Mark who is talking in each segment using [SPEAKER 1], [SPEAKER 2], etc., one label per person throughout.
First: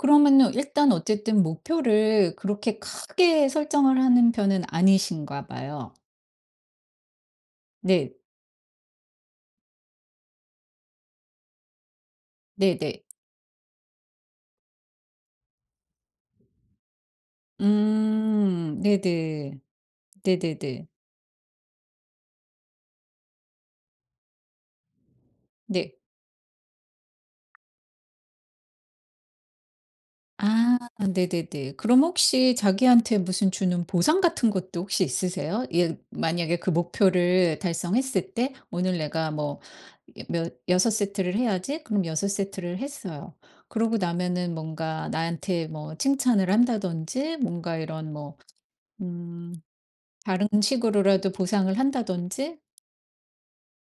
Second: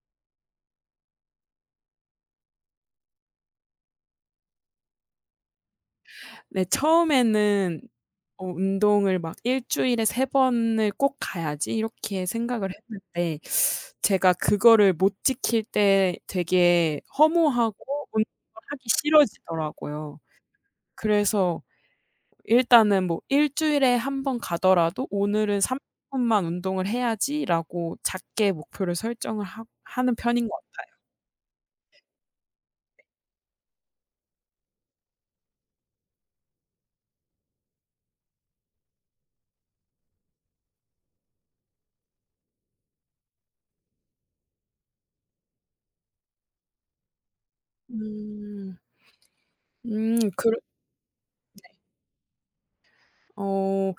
[SPEAKER 1] 그러면은 일단 어쨌든 목표를 그렇게 크게 설정을 하는 편은 아니신가 봐요.
[SPEAKER 2] 네 처음에는
[SPEAKER 1] 네.
[SPEAKER 2] 어 운동을 막 '1 주일에 3 번을 꼭 가야지.' 이렇게 생각을
[SPEAKER 1] 네네.
[SPEAKER 2] 했는데 제가 그거를 못 지킬 때 되게 허무하고 운동을
[SPEAKER 1] 음
[SPEAKER 2] 하기
[SPEAKER 1] 네네.
[SPEAKER 2] 싫어지더라고요.
[SPEAKER 1] 네네네.
[SPEAKER 2] 그래서 일단은 뭐 '1 주일에 1 번 가더라도 오늘은 30
[SPEAKER 1] 네.
[SPEAKER 2] 분만 운동을 해야지.'라고 작게 목표를 설정을 하 하는 편인 것
[SPEAKER 1] 아
[SPEAKER 2] 같아요.
[SPEAKER 1] 네네네. 그럼 혹시 자기한테 무슨 주는 보상 같은 것도 혹시 있으세요? 예 만약에 그 목표를 달성했을 때. '오늘 내가 뭐 몇 6 세트를 해야지.' 그럼 6 세트를 했어요. 그러고 나면은 뭔가 나한테 뭐 칭찬을 한다든지 뭔가 이런 뭐
[SPEAKER 2] 음.
[SPEAKER 1] 음
[SPEAKER 2] 음
[SPEAKER 1] 다른
[SPEAKER 2] 그르
[SPEAKER 1] 식으로라도
[SPEAKER 2] 네.
[SPEAKER 1] 보상을 한다든지.
[SPEAKER 2] 어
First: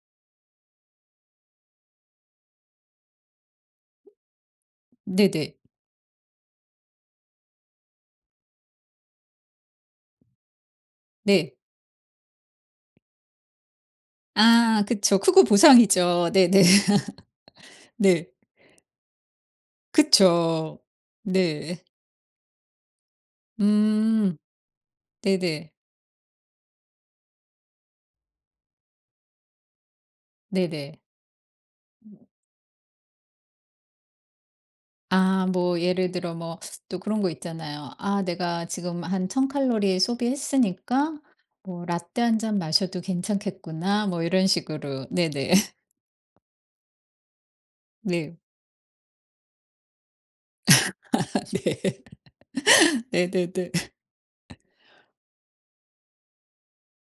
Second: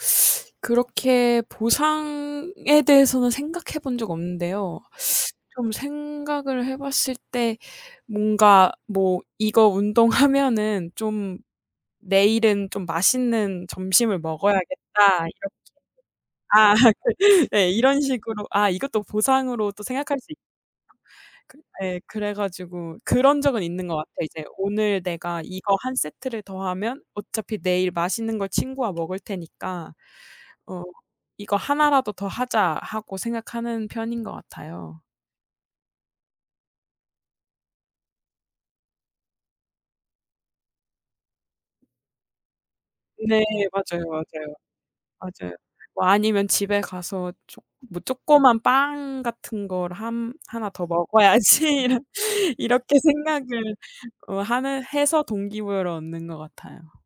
[SPEAKER 2] 그렇게 보상에 대해서는 생각해 본 적 없는데요.
[SPEAKER 1] 네네.
[SPEAKER 2] 좀 생각을 해 봤을 때 뭔가 뭐 '이거 운동하면은 좀
[SPEAKER 1] 네.
[SPEAKER 2] 내일은 좀 맛있는 점심을
[SPEAKER 1] 아 그쵸.
[SPEAKER 2] 먹어야겠다.'
[SPEAKER 1] 그거
[SPEAKER 2] 이렇게
[SPEAKER 1] 보상이죠. 네네.
[SPEAKER 2] 아 그 네. 이런
[SPEAKER 1] 네.
[SPEAKER 2] 식으로 아 이것도 보상으로 또 생각할 수 있
[SPEAKER 1] 그쵸.
[SPEAKER 2] 그
[SPEAKER 1] 네.
[SPEAKER 2] 예. 그래 가지고 그런 적은 있는 것 같아요.
[SPEAKER 1] 음.
[SPEAKER 2] 이제 '오늘 내가
[SPEAKER 1] 네네.
[SPEAKER 2] 이거 1 세트를 더 하면 어차피 내일 맛있는 걸 친구와 먹을 테니까 어
[SPEAKER 1] 네네.
[SPEAKER 2] 이거 1 라도
[SPEAKER 1] 음.
[SPEAKER 2] 더 하자.' 하고 생각하는 편인 것 같아요.
[SPEAKER 1] 아 뭐 예를 들어 뭐 또 그런 거 있잖아요. '아 내가 지금 한 1,000 칼로리 소비했으니까 뭐 라떼 1 잔 마셔도
[SPEAKER 2] 네. 맞아요,
[SPEAKER 1] 괜찮겠구나.' 뭐 이런
[SPEAKER 2] 맞아요.
[SPEAKER 1] 식으로. 네네.
[SPEAKER 2] 맞아요. 뭐 아니면 '집에 가서 쪼
[SPEAKER 1] 네.
[SPEAKER 2] 조그만 빵 같은 걸 한 1 더
[SPEAKER 1] 아
[SPEAKER 2] 먹어야지.'
[SPEAKER 1] 네.
[SPEAKER 2] 이런 이렇게
[SPEAKER 1] 네네네.
[SPEAKER 2] 생각을 어 하는 해서 동기부여를 얻는 것 같아요.